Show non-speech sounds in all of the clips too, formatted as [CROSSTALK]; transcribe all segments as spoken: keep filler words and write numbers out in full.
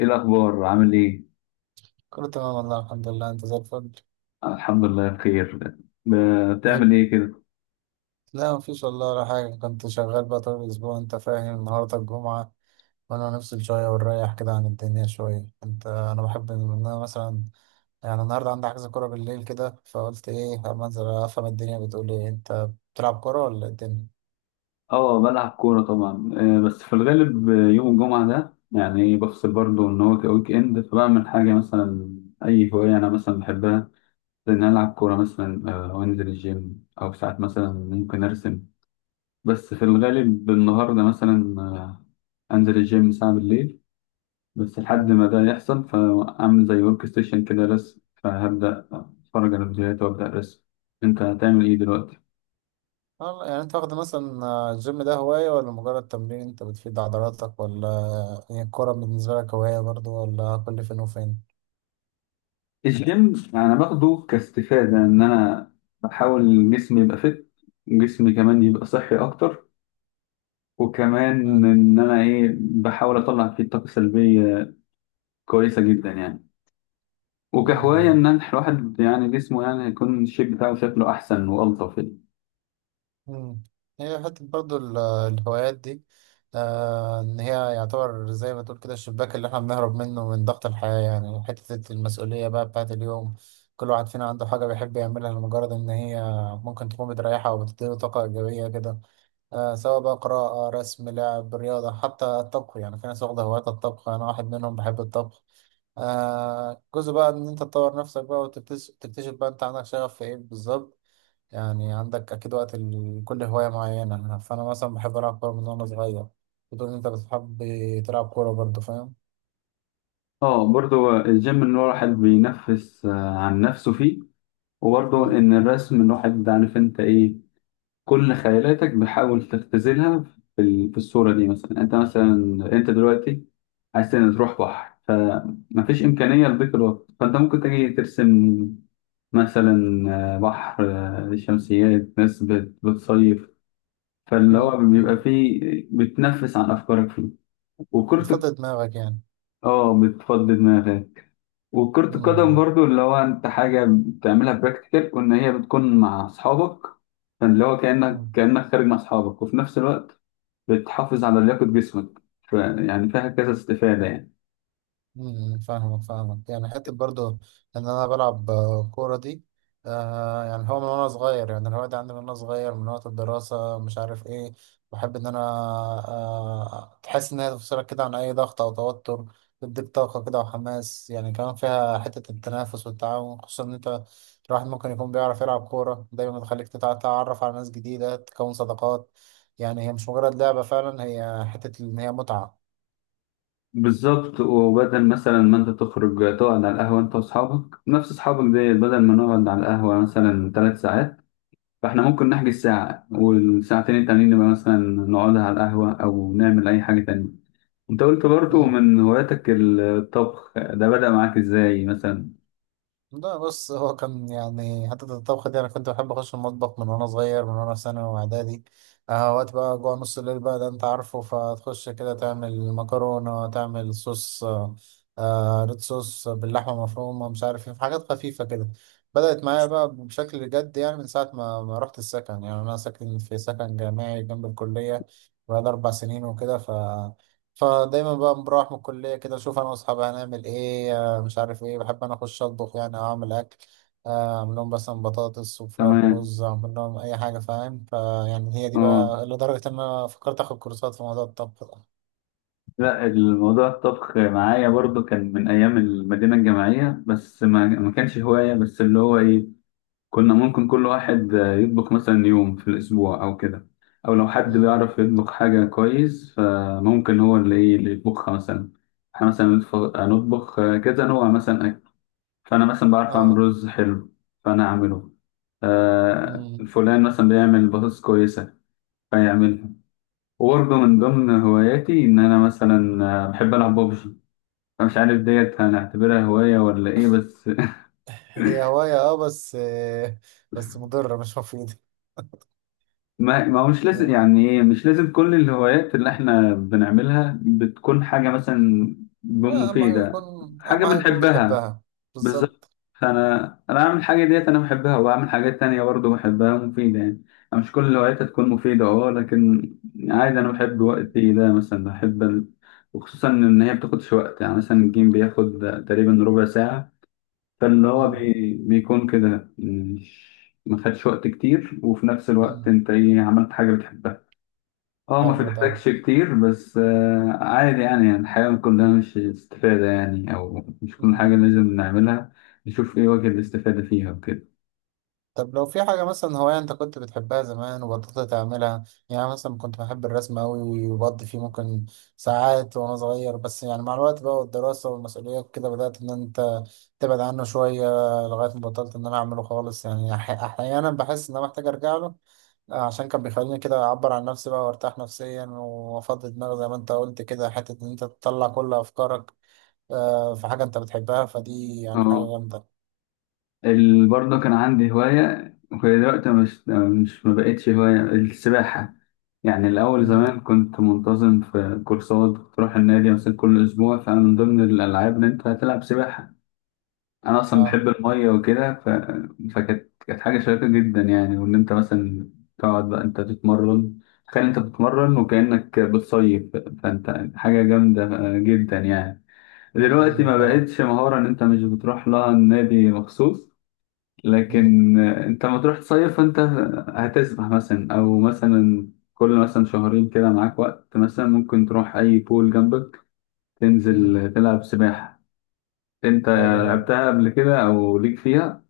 ايه الاخبار، عامل ايه؟ كله تمام والله الحمد لله، انت زي الفل. الحمد لله بخير. ب- ايه؟ بتعمل ايه كده؟ لا مفيش والله ولا حاجة، كنت شغال بقى طول الأسبوع انت فاهم، النهاردة الجمعة وانا نفصل شوية ونريح كده عن الدنيا شوية، انت انا بحب ان انا مثلا يعني النهاردة عندي حجز كورة بالليل كده، فقلت ايه اما انزل افهم الدنيا بتقول ايه. انت بتلعب كورة ولا ايه الدنيا؟ اه، بلعب كوره طبعا، آه، بس في الغالب آه، يوم الجمعه ده يعني بفصل برضه ان هو ويك اند فبعمل حاجه مثلا. اي هوايه انا مثلا بحبها، زي ان أنا العب كوره مثلا، آه، او انزل الجيم او ساعات مثلا ممكن ارسم. بس في الغالب النهارده مثلا آه، انزل الجيم ساعه بالليل. بس لحد مم. ما ده يحصل فاعمل زي ورك ستيشن كده رسم، فهبدا اتفرج على فيديوهات وابدا ارسم. انت هتعمل ايه دلوقتي؟ والله يعني انت واخد مثلا آه، الجيم ده هواية ولا مجرد تمرين انت بتفيد عضلاتك، ولا هي الكورة بالنسبة لك هواية برضو ولا كل فين وفين؟ الجيم انا باخده كاستفاده ان انا بحاول جسمي يبقى فت جسمي كمان يبقى صحي اكتر، وكمان آه. ان انا ايه بحاول اطلع فيه طاقه سلبيه، كويسه جدا يعني. وكهوايه مم. ان أنا- الواحد يعني جسمه يعني يكون الشيب بتاعه شكله احسن والطف يعني. مم. هي حتة برضو ال- الهوايات دي، آه إن هي يعتبر زي ما تقول كده الشباك اللي إحنا بنهرب منه من ضغط الحياة، يعني حتة المسؤولية بقى بتاعت اليوم. كل واحد فينا عنده حاجة بيحب يعملها لمجرد إن هي ممكن تكون بتريحها أو بتديله طاقة إيجابية كده. آه، سواء بقى قراءة، رسم، لعب رياضة، حتى الطبخ. يعني في ناس واخدة هوايات الطبخ، أنا واحد منهم، بحب الطبخ. آه، جزء بقى إن أنت تطور نفسك بقى، وتكتشف تكتشف بقى أنت عندك شغف في إيه بالظبط. يعني عندك أكيد وقت لكل هواية معينة، فأنا مثلا بحب ألعب كورة من وأنا صغير. بتقول إن أنت بتحب تلعب كورة برضه، فاهم. اه، برضه الجيم ان الواحد بينفس آه، عن نفسه فيه، وبرضه مم. ان الرسم، الواحد عارف انت ايه، كل خيالاتك بتحاول تختزلها في ال- في الصورة دي. مثلا انت مثلا، انت دلوقتي عايز تن- تروح بحر فمفيش إمكانية لضيق الوقت، فانت ممكن تجي ترسم مثلا، آه، بحر، آه، شمسيات، ناس بت- بتصيف، فاللي مم. هو بيبقى مم. فيه بتنفس عن أفكارك فيه. وكرة. بتفضي دماغك يعني. اه، بتفضي دماغك. وكرة القدم مم. برضو اللي هو انت حاجة بتعملها براكتيكال وان هي بتكون مع اصحابك، فاللي هو كأنك مم. كأنك خارج مع اصحابك، وفي نفس الوقت بتحافظ على لياقة جسمك، ف- يعني فيها كذا استفادة يعني. امم، فاهمك فاهمك. يعني حتة برضو إن أنا بلعب آه، كورة دي، آه يعني هو من وأنا صغير، يعني الهواية دي عندي من وأنا صغير، من وقت الدراسة مش عارف إيه. بحب إن أنا آه تحس إن هي تفصلك كده عن أي ضغط أو توتر، تديك طاقة كده وحماس، يعني كمان فيها حتة التنافس والتعاون، خصوصا إن أنت الواحد ممكن يكون بيعرف يلعب كورة، دايما بتخليك تتع- تتعرف على ناس جديدة، تكون صداقات. يعني هي مش مجرد لعبة، فعلا هي حتة إن هي متعة. بالظبط. وبدل مثلا ما انت تخرج تقعد على القهوة انت واصحابك، نفس اصحابك دي، بدل ما نقعد على القهوة مثلا ثلاث ساعات، فاحنا ممكن نحجز ساعة، والساعتين التانيين نبقى مثلا نقعد على القهوة او نعمل اي حاجة تانية. انت قلت برضو مم. من هواياتك الطبخ، ده بدأ معاك ازاي مثلا؟ لا بص، هو كان يعني حتة الطبخ دي أنا كنت بحب أخش المطبخ من وأنا صغير، من وأنا في ثانوي وإعدادي. آه، وقت بقى جوع نص الليل بقى ده أنت عارفه، فتخش كده تعمل مكرونة، تعمل صوص، آه آه، ريد صوص باللحمة المفرومة، مش عارف إيه، في حاجات خفيفة كده. بدأت معايا بقى بشكل جد يعني من ساعة ما ما رحت السكن، يعني أنا ساكن في سكن جامعي جنب الكلية بقى أربع سنين وكده، ف فدايما بقى بروح من الكلية كده أشوف أنا وأصحابي هنعمل إيه، مش عارف ايه. بحب انا اخش اطبخ، يعني اعمل اكل، آه، اعمل لهم مثلا بطاطس وفراخ تمام. ورز، اعمل لهم اي حاجه، فاهم؟ فيعني هي دي اه. بقى لدرجه ان انا فكرت اخد كورسات في موضوع الطبخ ده. لا، الموضوع الطبخ معايا برضو كان من ايام المدينة الجامعية، بس ما, ما كانش هواية. بس اللي هو ايه، كنا ممكن كل واحد يطبخ مثلا يوم في الاسبوع او كده، او لو حد مم. بيعرف يطبخ حاجة كويس فممكن هو اللي ايه اللي يطبخها مثلا. احنا مثلا نطف- نطبخ كذا نوع مثلا اكل. فانا مثلا بعرف اعمل اه. رز حلو، فانا اعمله. آه مم. فلان مثلا بيعمل بطاطس كويسة، فيعملها. وبرضه من ضمن هواياتي إن أنا مثلا آه، بحب ألعب ببجي، فمش عارف ديت هنعتبرها هواية ولا إيه، بس هي هوايه اه، بس آه بس مضره مش مفيده. [LAUGHS] ما, ما هو مش لازم مم. يعني إيه، مش لازم كل الهوايات اللي إحنا بنعملها بتكون حاجة مثلا لا اهم حاجه يكون، مفيدة. حاجة اهم حاجه يكون بنحبها. بتحبها. بالظبط. بالظبط. فانا انا بعمل الحاجه ديت انا بحبها، وبعمل حاجات تانية برضه بحبها مفيده يعني. أنا مش كل الهوايات هتكون مفيده، اه، لكن عادي. انا بحب وقتي ده، مثلا بحب ال... وخصوصا ان هي بتاخدش وقت. يعني مثلا الجيم بياخد تقريبا ربع ساعه، فاللي هو مم. بي... بيكون كده، مش ما خدش وقت كتير، وفي نفس الوقت مم. انت ايه، عملت حاجه بتحبها. اه ما حلو ده. بتحتاجش كتير، بس آه عادي يعني يعني الحياة كلها مش استفادة يعني، أو مش كل حاجة مم. لازم نعملها نشوف إيه وجه الاستفادة فيها وكده. طب لو في حاجة مثلا هواية أنت كنت بتحبها زمان وبطلت تعملها، يعني مثلا كنت بحب الرسم أوي وبقضي فيه ممكن ساعات وأنا صغير، بس يعني مع الوقت بقى والدراسة والمسؤوليات كده بدأت إن أنت تبعد عنه شوية، لغاية ما بطلت إن أنا أعمله خالص. يعني أح- أحيانا بحس إن أنا محتاج أرجع له، عشان كان بيخليني كده أعبر عن نفسي بقى وأرتاح نفسيا وأفضي دماغي زي ما أنت قلت كده، حتة إن أنت تطلع كل أفكارك آه، في حاجة أنت بتحبها، فدي يعني حاجة اه. جامدة. ال- برضه كان عندي هواية وهي دلوقتي مش مش ما بقتش هواية، السباحة. يعني الأول مم. زمان كنت منتظم في كورسات، كنت أروح النادي مثلا كل أسبوع، فأنا من ضمن الألعاب إن أنت هتلعب سباحة. انا اصلا آه. بحب الميه وكده ف... فكانت كانت حاجه شيقه جدا يعني. وان انت مثلا تقعد بقى انت تتمرن، تخيل انت بتتمرن وكانك بتصيف، فانت حاجه جامده جدا يعني. مم. دلوقتي مم. ما فاهم. بقتش مهاره ان انت مش بتروح لها النادي مخصوص، لكن انت ما تروح تصيف فانت هتسبح مثلا، او مثلا كل مثلا شهرين كده معاك وقت، مثلا ممكن تروح اي بول جنبك مم. تنزل تلعب سباحه. انت حلو ده. لعبتها قبل كده او ليك فيها؟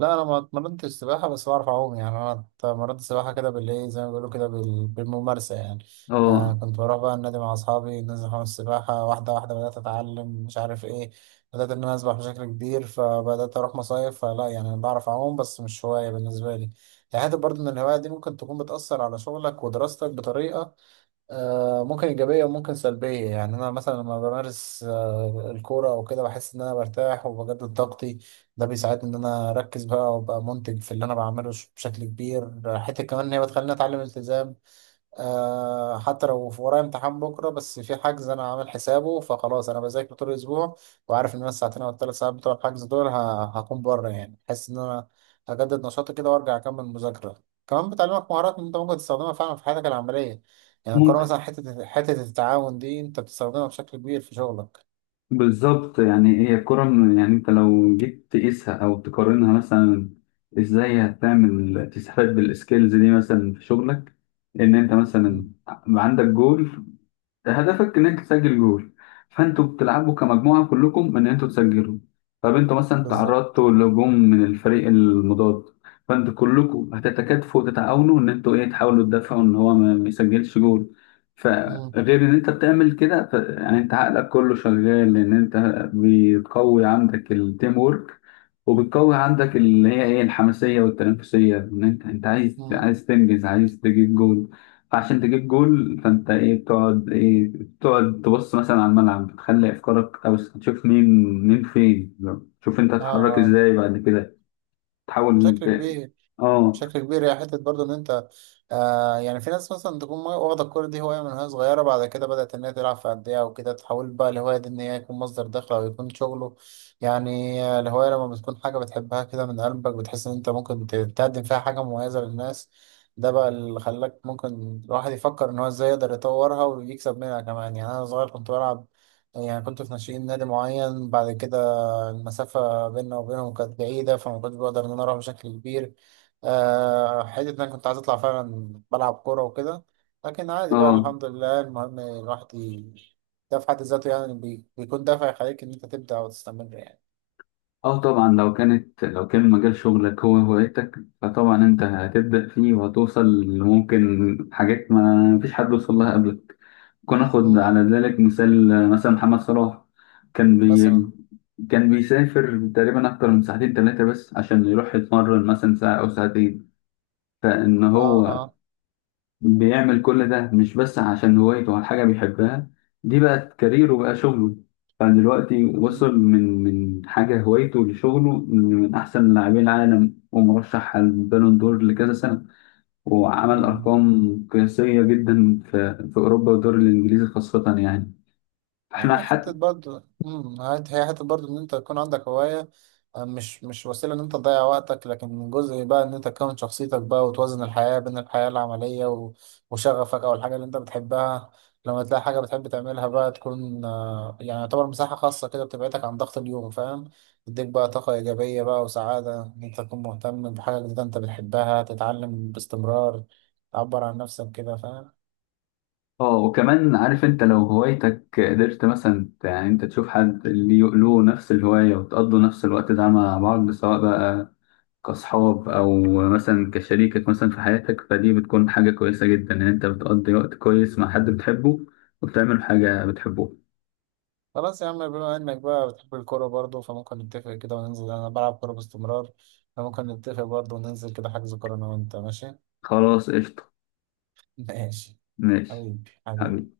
لا انا ما اتمرنتش سباحه، بس بعرف اعوم. يعني انا اتمرنت سباحه كده بالايه، زي ما بيقولوا كده بال- بالممارسه يعني. آه، اه، كنت بروح بقى النادي مع اصحابي، ننزل حمام السباحه، واحده واحده بدات اتعلم، مش عارف ايه، بدات ان انا اسبح بشكل كبير، فبدات اروح مصايف. فلا يعني انا بعرف اعوم بس مش هوايه بالنسبه لي. يعني حته برضه ان الهوايه دي ممكن تكون بتاثر على شغلك ودراستك بطريقه آه، ممكن إيجابية وممكن سلبية. يعني أنا مثلا لما بمارس آه، الكورة أو كده بحس إن أنا برتاح وبجدد طاقتي، ده بيساعدني إن أنا أركز بقى وأبقى منتج في اللي أنا بعمله ش- بشكل كبير. حتة كمان إن هي بتخليني أتعلم التزام، آه حتى لو في ورايا امتحان بكرة بس في حجز أنا عامل حسابه، فخلاص أنا بذاكر طول الأسبوع وعارف إن أنا الساعتين أو الثلاث ساعات بتوع الحجز دول ه- هكون بره. يعني بحس إن أنا هجدد نشاطي كده وأرجع أكمل مذاكرة. كمان بتعلمك مهارات أنت ممكن تستخدمها فعلا في حياتك العملية، يعني القراءة ممكن. مثلا، حتة حتة التعاون دي أنت بتستخدمها بشكل كبير في شغلك. بالظبط. يعني هي الكرة من- يعني انت لو جيت تقيسها او تقارنها مثلا، ازاي هتعمل تستفاد بالسكيلز دي مثلا في شغلك. ان انت مم، مثلا عندك جول، هدفك ان انت تسجل جول، فانتوا بتلعبوا كمجموعه كلكم ان انتوا تسجلوا. طب انتوا مثلا بالظبط. تعرضتوا لهجوم من الفريق المضاد، فانتوا كلكم هتتكاتفوا وتتعاونوا ان انتوا ايه تحاولوا تدافعوا ان هو ما ما يسجلش جول. مم، فغير ان انت بتعمل كده ف... يعني انت عقلك كله شغال، لان انت بتقوي عندك التيم وورك، وبتقوي عندك اللي هي ايه الحماسيه والتنافسيه، ان انت انت عايز مم. عايز تنجز، عايز تجيب جول. فعشان تجيب جول، فانت ايه بتقعد ايه بتقعد تبص مثلا على الملعب، بتخلي افكارك، او تشوف مين مين فين، لو- تشوف انت آه هتتحرك آه، ازاي بعد كده، تحاول بشكل ت- كبير. اه، بشكل كبير. هي حتة برضه إن أنت آه يعني في ناس مثلا تكون واخدة الكورة دي هواية من وهي صغيرة، بعد كده بدأت إن هي تلعب في أندية وكده، تحول بقى الهواية دي إن هي يكون مصدر دخل أو يكون شغله. يعني آه، الهواية لما بتكون حاجة بتحبها كده من قلبك، بتحس إن أنت ممكن ت- تقدم فيها حاجة مميزة للناس. ده بقى اللي خلاك ممكن الواحد يفكر إن هو إزاي يقدر يطورها ويكسب منها كمان. يعني أنا صغير كنت بلعب، يعني كنت في ناشئين نادي معين، بعد كده المسافة بيننا وبينهم كانت بعيدة، فما كنتش بقدر إن أنا أروح بشكل كبير، آه، حتة إن أنا كنت عايز أطلع فعلا بلعب كورة وكده. لكن عادي بقى اه، الحمد لله، المهم الواحد ي- ده في حد ذاته يعني بي- بيكون دافع يخليك إن أنت تبدأ وتستمر يعني. اه، طبعا لو كانت لو كان مجال شغلك هو هوايتك، فطبعا انت هتبدأ فيه وهتوصل ممكن حاجات ما فيش حد وصل لها قبلك. ناخد مم. على ذلك مثال مثلا محمد صلاح. كان بي مثلا. كان بيسافر تقريبا أكتر من ساعتين تلاتة بس عشان يروح يتمرن مثلا ساعة أو ساعتين، فإن آه هو آه. بيعمل كل ده مش بس عشان هوايته أو حاجة بيحبها، دي بقت كاريره، بقى شغله. فدلوقتي مم. وصل من من حاجة هوايته لشغله، من أحسن لاعبين العالم، ومرشح على البالون دور لكذا سنة، وعمل مم. أرقام قياسية جدا في في أوروبا والدوري الإنجليزي خاصة يعني. احنا آه، حتة حتى برضه أمم، عاد هي حتة برضه إن أنت يكون عندك هواية، آه، مش مش وسيلة إن أنت تضيع وقتك، لكن جزء بقى إن أنت تكون شخصيتك بقى، وتوازن الحياة بين الحياة العملية و- وشغفك أو الحاجة اللي أنت بتحبها. لما تلاقي حاجة بتحب تعملها بقى تكون آه، يعني يعتبر مساحة خاصة كده بتبعدك عن ضغط اليوم، فاهم، تديك بقى طاقة إيجابية بقى وسعادة إن أنت تكون مهتم بحاجة جديدة أنت بتحبها، تتعلم باستمرار، تعبر عن نفسك كده، فاهم. اه، وكمان عارف انت لو هوايتك قدرت مثلا ت- يعني انت تشوف حد اللي له نفس الهواية وتقضوا نفس الوقت ده مع بعض، سواء بقى كأصحاب، او مثلا كشريكك مثلا في حياتك، فدي بتكون حاجة كويسة جدا ان انت بتقضي وقت كويس مع حد بتحبه، وبتعمل حاجة بتحبه. خلاص يا عم، بما انك بقى بتحب الكورة برضه، فممكن نتفق كده وننزل، انا بلعب كورة باستمرار، فممكن نتفق برضه وننزل كده حجز كورة انا وانت، ماشي؟ [LAUGHS] خلاص، قشطة. ماشي. ماشي. حبيبي حبيبي. حبيبي.